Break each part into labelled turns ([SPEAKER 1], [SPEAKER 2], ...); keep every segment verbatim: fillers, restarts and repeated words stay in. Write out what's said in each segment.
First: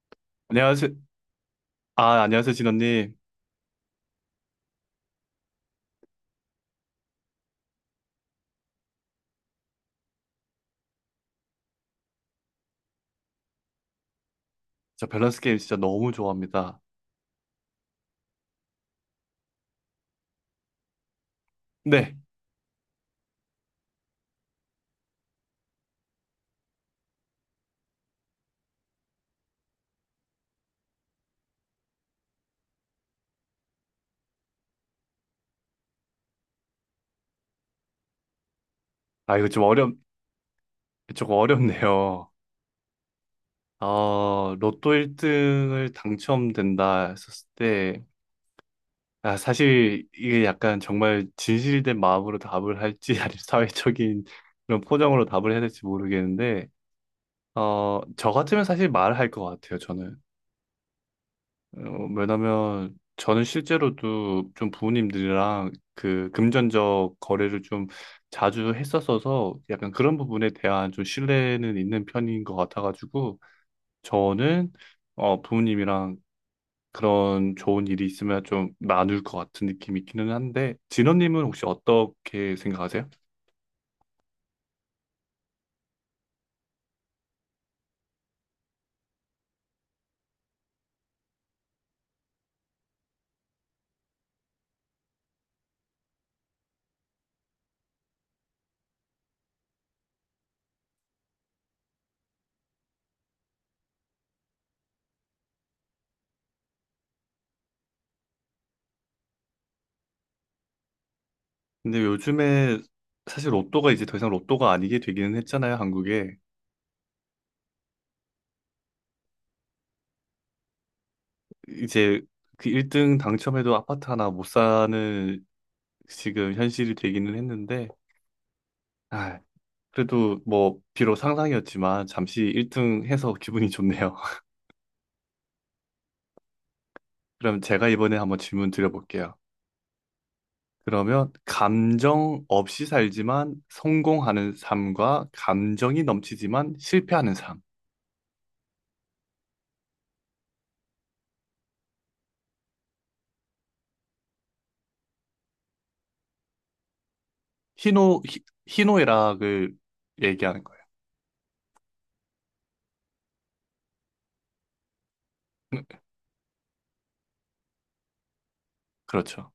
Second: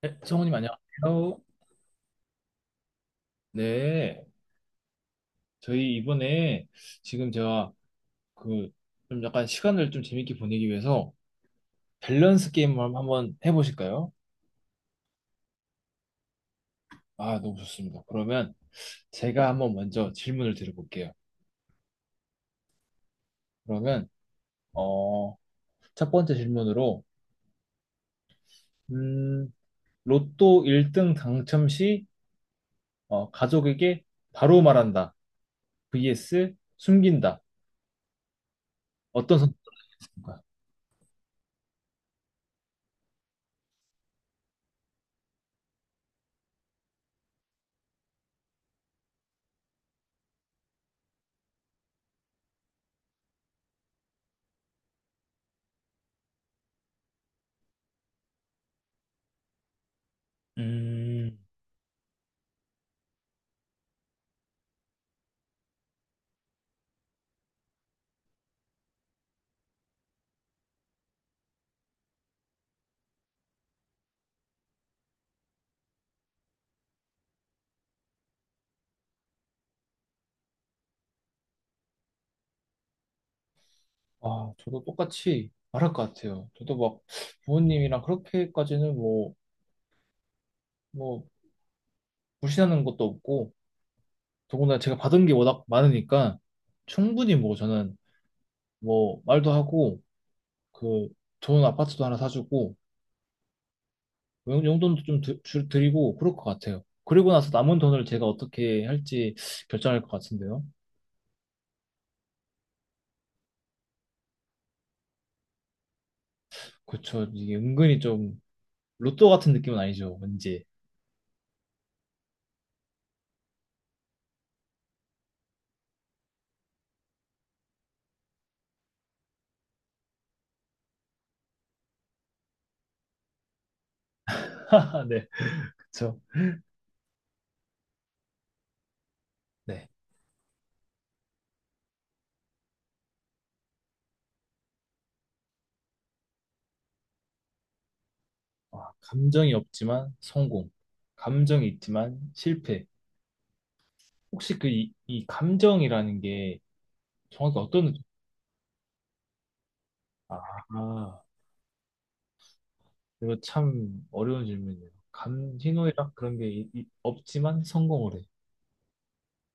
[SPEAKER 1] 네, 성우님
[SPEAKER 2] 안녕하세요.
[SPEAKER 1] 안녕하세요.
[SPEAKER 2] 아, 안녕하세요, 진원님.
[SPEAKER 1] 네, 저희 이번에 지금 제가 그 좀 약간 시간을 좀 재밌게 보내기 위해서 밸런스 게임을 한번 한번 해보실까요?
[SPEAKER 2] 저 밸런스 게임 진짜 너무 좋아합니다.
[SPEAKER 1] 아, 너무 좋습니다. 그러면 제가 한번 먼저 질문을 드려볼게요.
[SPEAKER 2] 네.
[SPEAKER 1] 그러면 어, 첫 번째 질문으로 음, 로또 일 등 당첨 시 어, 가족에게 바로 말한다. vs 숨긴다.
[SPEAKER 2] 아,
[SPEAKER 1] 어떤
[SPEAKER 2] 이거 좀 어렵,
[SPEAKER 1] 선택인가요?
[SPEAKER 2] 조금 어렵네요. 어, 로또 일 등을 당첨된다 했었을 때, 아, 사실 이게 약간 정말 진실된 마음으로 답을 할지, 아니면 사회적인 그런 포장으로 답을 해야 될지 모르겠는데, 어, 저 같으면 사실 말할 것 같아요, 저는.
[SPEAKER 1] 음,
[SPEAKER 2] 어, 왜냐면 저는 실제로도 좀 부모님들이랑 그 금전적 거래를 좀 자주 했었어서 약간 그런 부분에 대한 좀 신뢰는 있는 편인 것 같아가지고 저는 어, 부모님이랑 그런 좋은 일이 있으면 좀 나눌 것 같은 느낌이 있기는 한데 진원님은 혹시 어떻게 생각하세요?
[SPEAKER 1] 아, 저도 똑같이 말할 것 같아요. 저도 막 부모님이랑 그렇게까지는 뭐, 뭐, 불신하는 것도 없고, 더군다나 제가 받은 게 워낙 많으니까, 충분히 뭐 저는 뭐, 말도 하고, 그, 좋은 아파트도 하나 사주고, 뭐 용- 용돈도 좀 드, 줄- 드리고, 그럴 것 같아요. 그리고 나서 남은 돈을 제가 어떻게 할지 결정할 것 같은데요.
[SPEAKER 2] 근데 요즘에 사실 로또가 이제 더 이상 로또가 아니게 되기는 했잖아요, 한국에.
[SPEAKER 1] 그쵸. 이게 은근히 좀, 로또 같은 느낌은 아니죠. 왠지.
[SPEAKER 2] 이제 그 일 등 당첨해도 아파트 하나 못 사는 지금 현실이 되기는 했는데, 아, 그래도 뭐, 비록 상상이었지만, 잠시 일 등 해서 기분이 좋네요.
[SPEAKER 1] 네. 그쵸.
[SPEAKER 2] 그럼 제가 이번에 한번 질문 드려볼게요.
[SPEAKER 1] 네.
[SPEAKER 2] 그러면, 감정 없이 살지만 성공하는 삶과 감정이 넘치지만 실패하는 삶.
[SPEAKER 1] 와, 감정이 없지만 성공. 감정이 있지만 실패. 혹시 그 이, 이 감정이라는 게 정확히 어떤 느낌?
[SPEAKER 2] 희노, 희- 희노애락을
[SPEAKER 1] 아,
[SPEAKER 2] 얘기하는 거예요.
[SPEAKER 1] 아, 이거 참 어려운 질문이에요. 감, 희노애락 그런 게 이- 이- 없지만 성공을 해.
[SPEAKER 2] 그렇죠.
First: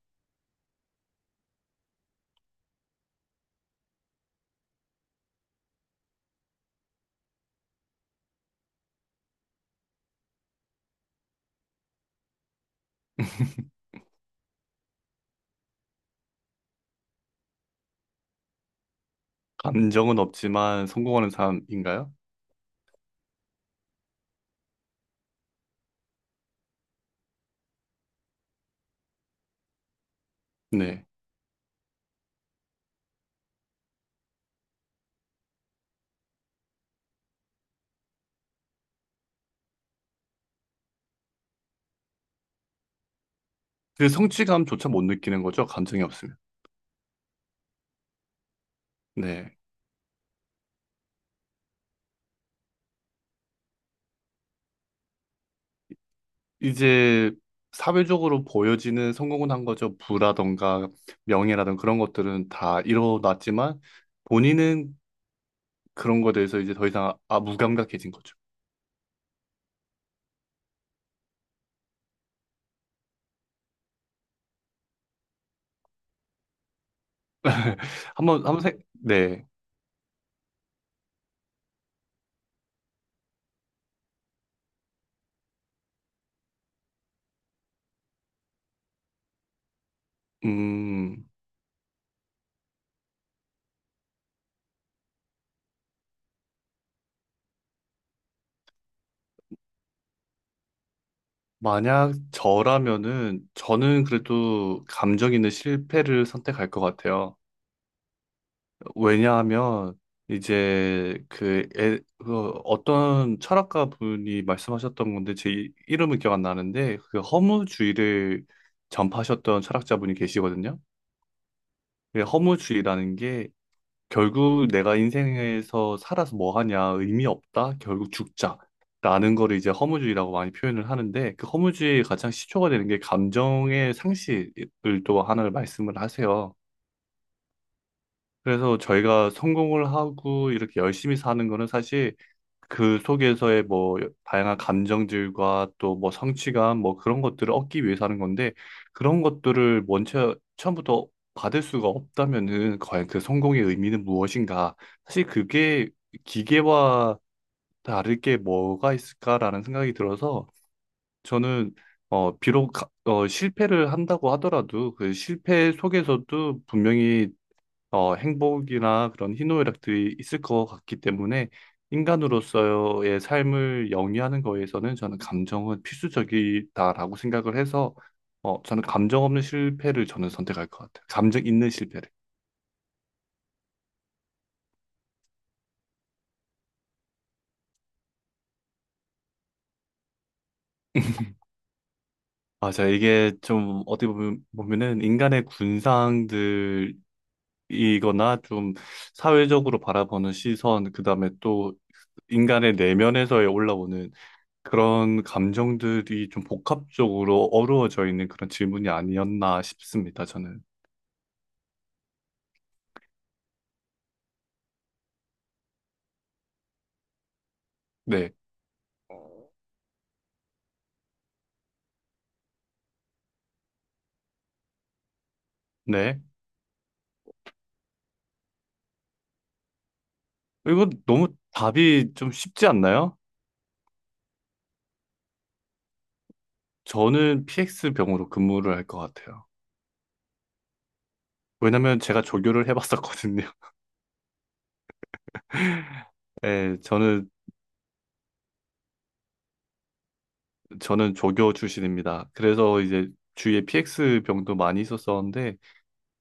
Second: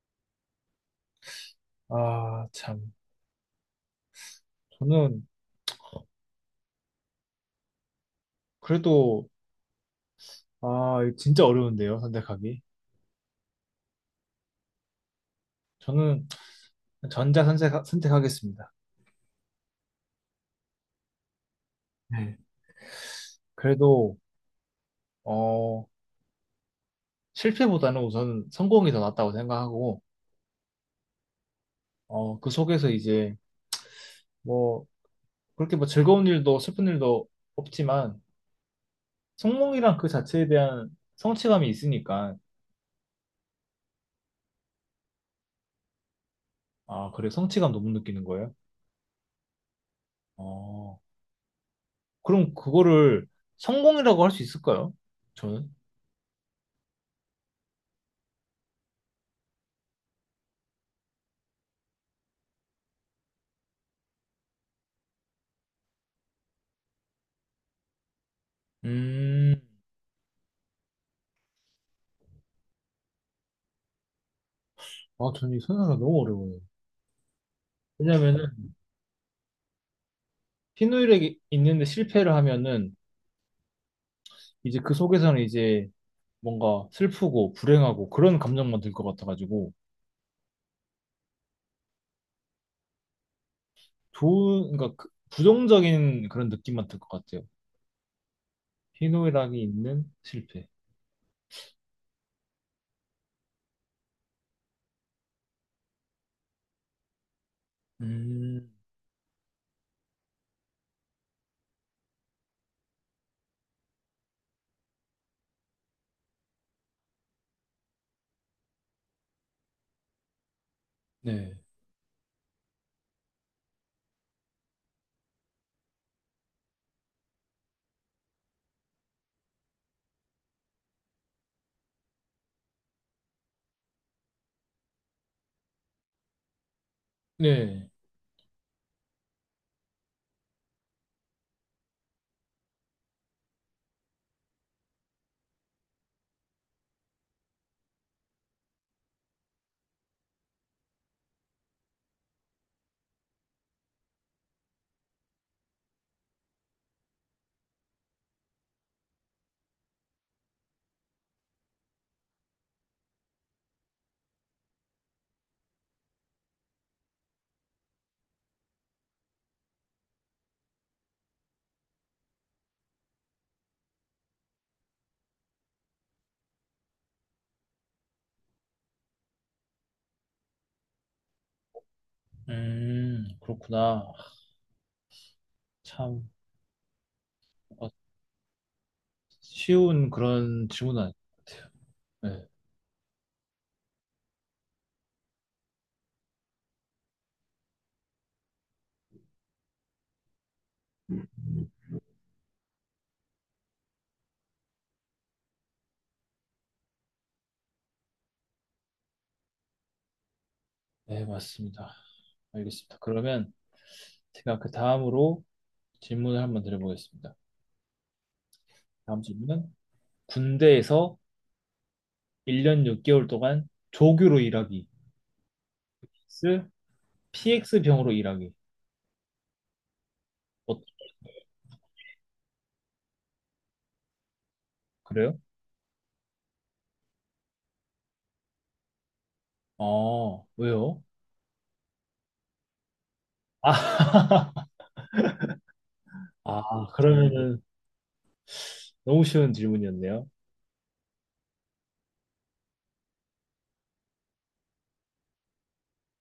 [SPEAKER 1] 아, 참. 저는 그래도 아, 이거 진짜 어려운데요, 선택하기. 저는 전자 선택, 선택하겠습니다.
[SPEAKER 2] 감정은 없지만 성공하는 삶인가요?
[SPEAKER 1] 네. 그래도 어, 실패보다는 우선 성공이 더 낫다고 생각하고
[SPEAKER 2] 네.
[SPEAKER 1] 어, 그 속에서 이제 뭐 그렇게 뭐 즐거운 일도 슬픈 일도 없지만 성몽이란 그 자체에 대한 성취감이 있으니까
[SPEAKER 2] 그 성취감조차 못 느끼는 거죠. 감정이 없으면.
[SPEAKER 1] 아, 그래 성취감 너무 느끼는 거예요?
[SPEAKER 2] 네.
[SPEAKER 1] 어. 그럼 그거를 성공이라고 할 수 있을까요? 저는?
[SPEAKER 2] 이제 사회적으로 보여지는 성공은 한 거죠. 부라던가 명예라던가 그런 것들은 다 이뤄놨지만 본인은 그런 거에 대해서 이제 더 이상 아, 무감각해진 거죠.
[SPEAKER 1] 음. 아, 저는 이선각이 너무 어려워요.
[SPEAKER 2] 한번
[SPEAKER 1] 왜냐면은
[SPEAKER 2] 한번 생 네.
[SPEAKER 1] 희누일에 있는데 실패를 하면은 이제 그 속에서는 이제 뭔가 슬프고 불행하고 그런 감정만 들 것 같아가지고
[SPEAKER 2] 음.
[SPEAKER 1] 좋은 그러니까 그 부정적인 그런 느낌만 들 것 같아요. 희노애락이 있는 실패.
[SPEAKER 2] 만약 저라면은 저는 그래도 감정 있는 실패를 선택할 것 같아요.
[SPEAKER 1] 음,
[SPEAKER 2] 왜냐하면 이제 그, 에, 그 어떤 철학가 분이 말씀하셨던 건데 제 이- 이름은 기억 안 나는데 그 허무주의를 전파하셨던 철학자분이 계시거든요.
[SPEAKER 1] 네.
[SPEAKER 2] 그 허무주의라는 게 결국 내가 인생에서 살아서 뭐 하냐 의미 없다 결국 죽자 라는 거를 이제 허무주의라고 많이 표현을 하는데 그 허무주의의 가장 시초가 되는 게 감정의 상실을 또 하나를 말씀을 하세요.
[SPEAKER 1] 네.
[SPEAKER 2] 그래서 저희가 성공을 하고 이렇게 열심히 사는 거는 사실 그 속에서의 뭐 다양한 감정들과 또 뭐 성취감 뭐 그런 것들을 얻기 위해서 하는 건데 그런 것들을 먼저 처음부터 받을 수가 없다면은 과연 그 성공의 의미는 무엇인가? 사실 그게 기계와 다를 게 뭐가 있을까라는 생각이 들어서 저는 어 비록 가- 어 실패를 한다고 하더라도 그 실패 속에서도 분명히 어, 행복이나 그런 희노애락들이 있을 것 같기 때문에 인간으로서의 삶을 영위하는 거에서는 저는 감정은 필수적이다라고 생각을 해서 어, 저는 감정 없는 실패를 저는 선택할 것 같아요. 감정 있는 실패를.
[SPEAKER 1] 음, 그렇구나. 참, 뭔가 쉬운 그런 질문은 아닌 것 같아요. 네.
[SPEAKER 2] 맞아. 이게 좀 어떻게 보면, 보면은 인간의 군상들이거나 좀 사회적으로 바라보는 시선, 그 다음에 또 인간의 내면에서 올라오는 그런 감정들이 좀 복합적으로 어우러져 있는 그런 질문이 아니었나 싶습니다, 저는.
[SPEAKER 1] 네, 맞습니다. 알겠습니다. 그러면 제가 그 다음으로 질문을 한번 드려보겠습니다.
[SPEAKER 2] 네.
[SPEAKER 1] 다음 질문은 군대에서 일 년 육 개월 동안 조교로 일하기,
[SPEAKER 2] 네.
[SPEAKER 1] vs 피엑스 병으로 일하기. 어,
[SPEAKER 2] 이거 너무 답이 좀 쉽지 않나요?
[SPEAKER 1] 그래요?
[SPEAKER 2] 저는 피엑스 병으로 근무를 할 것 같아요.
[SPEAKER 1] 아, 왜요?
[SPEAKER 2] 왜냐면 제가 조교를 해봤었거든요.
[SPEAKER 1] 아, 아,
[SPEAKER 2] 네, 저는,
[SPEAKER 1] 그러면은 너무 쉬운 질문이었네요.
[SPEAKER 2] 저는 조교 출신입니다. 그래서 이제 주위에 피엑스 병도 많이 있었었는데,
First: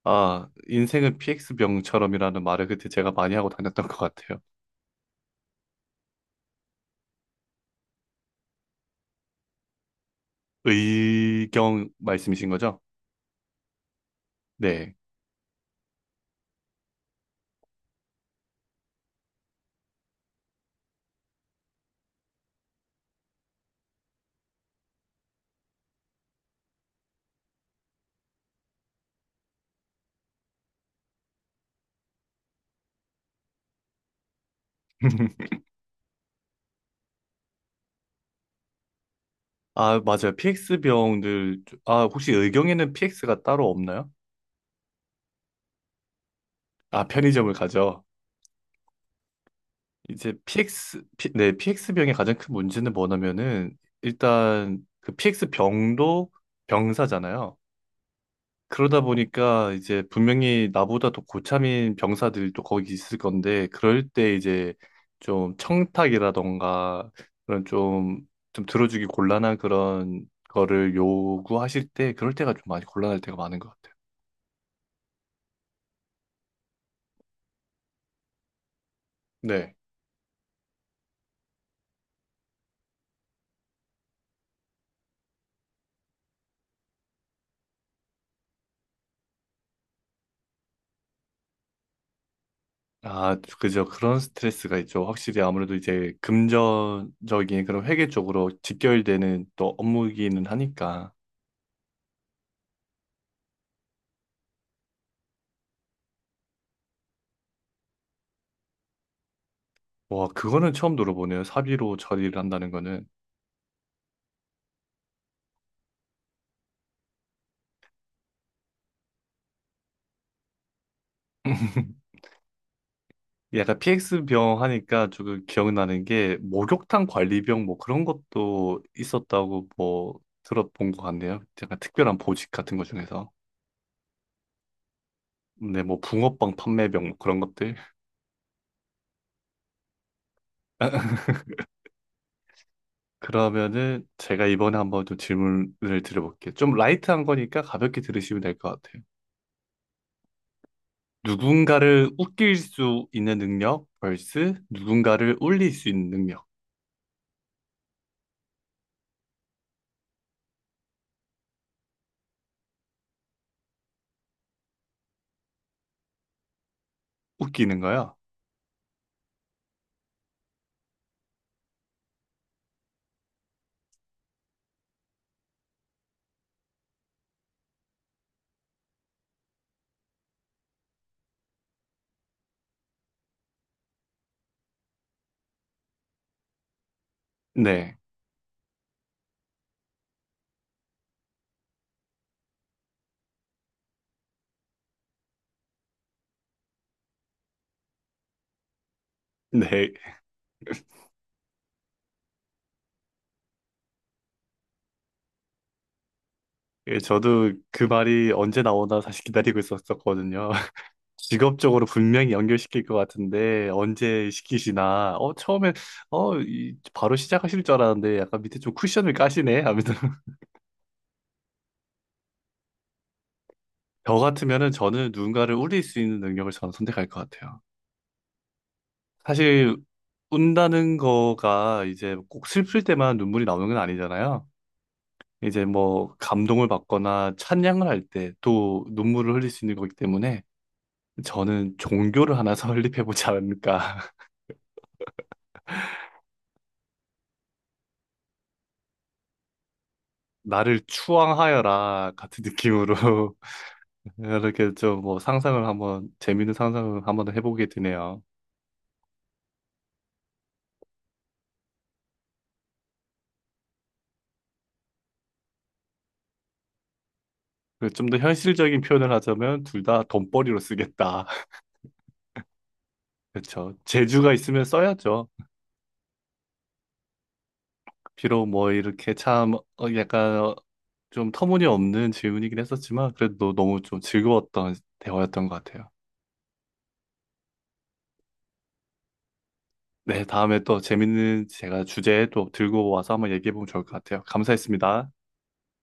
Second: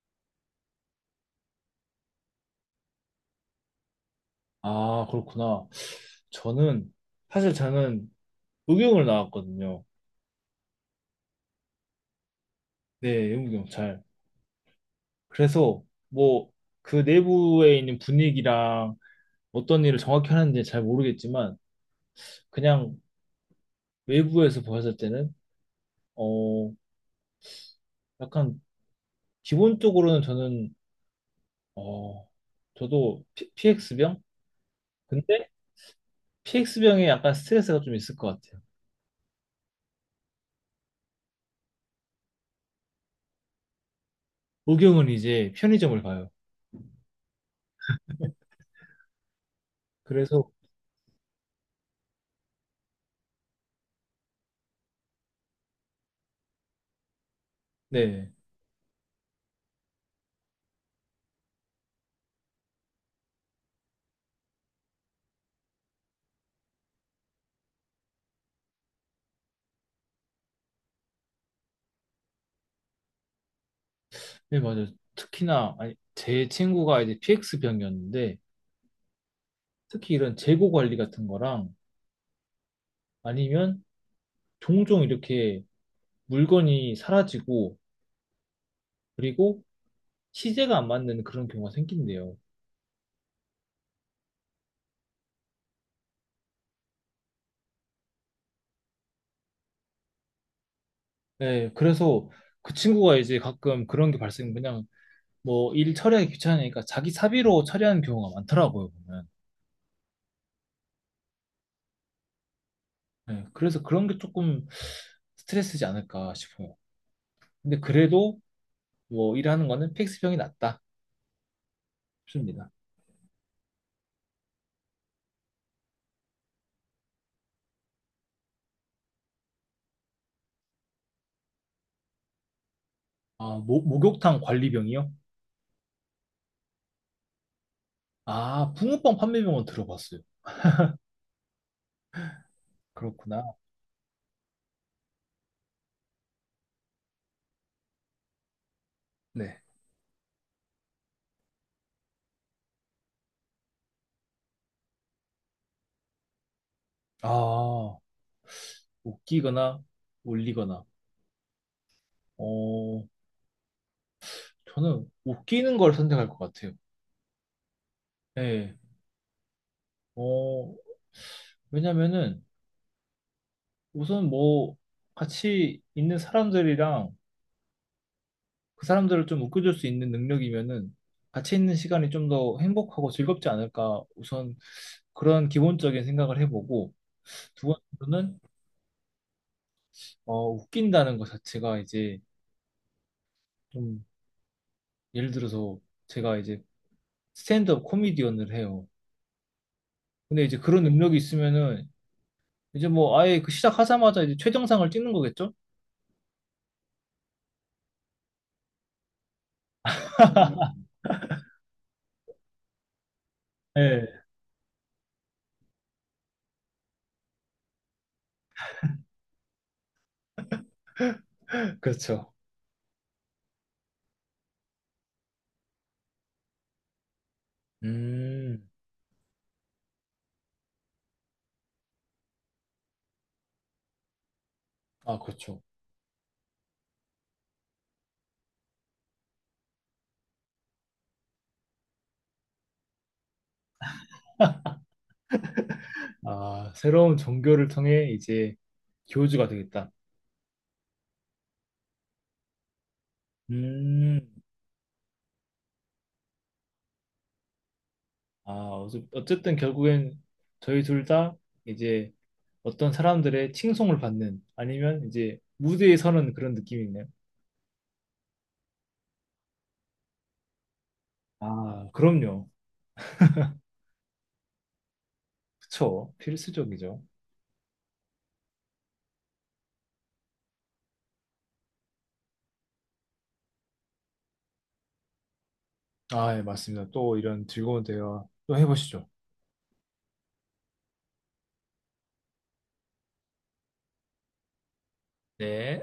[SPEAKER 2] 아, 인생은 피엑스 병처럼이라는 말을 그때 제가 많이 하고 다녔던 것 같아요.
[SPEAKER 1] 아, 그렇구나. 저는, 사실 저는 의경을 나왔거든요.
[SPEAKER 2] 의경 말씀이신 거죠?
[SPEAKER 1] 네, 의무경찰.
[SPEAKER 2] 네.
[SPEAKER 1] 그래서, 뭐, 그 내부에 있는 분위기랑 어떤 일을 정확히 하는지 잘 모르겠지만, 그냥 외부에서 보았을 때는, 어, 약간, 기본적으로는 저는, 어, 저도 피, 피엑스병? 근데 피엑스병에 약간 스트레스가 좀 있을 것 같아요.
[SPEAKER 2] 아, 맞아요. 피엑스 병들, 아, 혹시 의경에는 피엑스가 따로 없나요?
[SPEAKER 1] 의경은 이제 편의점을 가요.
[SPEAKER 2] 아, 편의점을 가죠. 이제
[SPEAKER 1] 그래서,
[SPEAKER 2] 피엑스, 피- 네, 피엑스 병의 가장 큰 문제는 뭐냐면은, 일단 그 피엑스 병도 병사잖아요.
[SPEAKER 1] 네.
[SPEAKER 2] 그러다 보니까 이제 분명히 나보다 더 고참인 병사들이 또 거기 있을 건데, 그럴 때 이제 좀 청탁이라던가, 그런 좀, 좀 들어주기 곤란한 그런 거를 요구하실 때, 그럴 때가 좀 많이 곤란할 때가 많은 것 같아요.
[SPEAKER 1] 네, 맞아요. 특히나, 아니, 제 친구가 이제 피엑스 병이었는데,
[SPEAKER 2] 네.
[SPEAKER 1] 특히 이런 재고 관리 같은 거랑 아니면 종종 이렇게 물건이 사라지고, 그리고 시제가 안 맞는 그런 경우가 생긴대요.
[SPEAKER 2] 아, 그죠. 그런 스트레스가 있죠. 확실히 아무래도 이제 금전적인 그런 회계 쪽으로 직결되는 또 업무이기는 하니까.
[SPEAKER 1] 네, 그래서 그 친구가 이제 가끔 그런 게 발생, 그냥 뭐 일 처리하기 귀찮으니까 자기 사비로 처리하는 경우가 많더라고요, 보면.
[SPEAKER 2] 와, 그거는 처음 들어보네요. 사비로 처리를 한다는 거는.
[SPEAKER 1] 네, 그래서 그런 게 조금 스트레스지 않을까 싶어요. 근데 그래도 뭐 일하는 거는 피엑스 병이 낫다 싶습니다.
[SPEAKER 2] 약간 피엑스 병 하니까 조금 기억나는 게 목욕탕 관리병 뭐 그런 것도 있었다고 뭐 들어본 것 같네요. 약간 특별한 보직 같은 것 중에서.
[SPEAKER 1] 아, 목, 목욕탕 관리병이요?
[SPEAKER 2] 네, 뭐 붕어빵 판매병 뭐 그런 것들.
[SPEAKER 1] 아, 붕어빵 판매병은 들어봤어요. 그렇구나.
[SPEAKER 2] 그러면은 제가 이번에 한번 좀 질문을 드려볼게요. 좀 라이트한 거니까 가볍게 들으시면 될 것 같아요.
[SPEAKER 1] 네.
[SPEAKER 2] 누군가를 웃길 수 있는 능력 vs 누군가를 울릴 수 있는 능력.
[SPEAKER 1] 아, 웃기거나 올리거나. 어, 저는 웃기는 걸 선택할 것 같아요.
[SPEAKER 2] 웃기는 거요?
[SPEAKER 1] 네. 어, 왜냐면은 우선 뭐 같이 있는 사람들이랑 그 사람들을 좀 웃겨줄 수 있는 능력이면은 같이 있는 시간이 좀 더 행복하고 즐겁지 않을까. 우선 그런 기본적인 생각을 해보고 두
[SPEAKER 2] 네.
[SPEAKER 1] 번째로는 어, 웃긴다는 것 자체가 이제 좀 예를 들어서 제가 이제 스탠드업 코미디언을 해요.
[SPEAKER 2] 네.
[SPEAKER 1] 근데 이제 그런 능력이 있으면은 이제 뭐 아예 그 시작하자마자 이제 최정상을 찍는 거겠죠?
[SPEAKER 2] 예, 저도 그 말이 언제 나오나 사실 기다리고 있었었거든요. 직업적으로 분명히 연결시킬 것 같은데
[SPEAKER 1] 예,
[SPEAKER 2] 언제 시키시나. 어, 처음엔 어, 이- 바로 시작하실 줄 알았는데 약간 밑에 좀 쿠션을 까시네 하면서
[SPEAKER 1] 그렇죠.
[SPEAKER 2] 저 같으면은 저는 누군가를 울릴 수 있는 능력을 저는 선택할 것 같아요.
[SPEAKER 1] 음,
[SPEAKER 2] 사실 운다는 거가 이제 꼭 슬플 때만 눈물이 나오는 건 아니잖아요.
[SPEAKER 1] 아, 그렇죠.
[SPEAKER 2] 이제 뭐 감동을 받거나 찬양을 할 때 또 눈물을 흘릴 수 있는 거기 때문에 저는 종교를 하나 설립해 보지 않을까.
[SPEAKER 1] 아, 새로운 종교를 통해 이제 교주가 되겠다.
[SPEAKER 2] 나를 추앙하여라 같은 느낌으로
[SPEAKER 1] 음,
[SPEAKER 2] 이렇게 좀 뭐 상상을 한번 재밌는 상상을 한번 해보게 되네요.
[SPEAKER 1] 아, 어째- 어쨌든 결국엔 저희 둘 다 이제 어떤 사람들의 칭송을 받는 아니면 이제 무대에 서는 그런 느낌이네요.
[SPEAKER 2] 좀 더 현실적인 표현을 하자면 둘 다 돈벌이로 쓰겠다.
[SPEAKER 1] 아, 그럼요.
[SPEAKER 2] 그렇죠. 재주가 있으면 써야죠.
[SPEAKER 1] 그쵸. 필수적이죠.
[SPEAKER 2] 비록 뭐 이렇게 참 어, 약간 어, 좀 터무니없는 질문이긴 했었지만 그래도 너무 좀 즐거웠던 대화였던 것 같아요.
[SPEAKER 1] 아, 예, 맞습니다. 또 이런 즐거운 대화 또 해보시죠.
[SPEAKER 2] 네, 다음에 또 재밌는 제가 주제 또 들고 와서 한번 얘기해보면 좋을 것 같아요. 감사했습니다.
[SPEAKER 1] 네.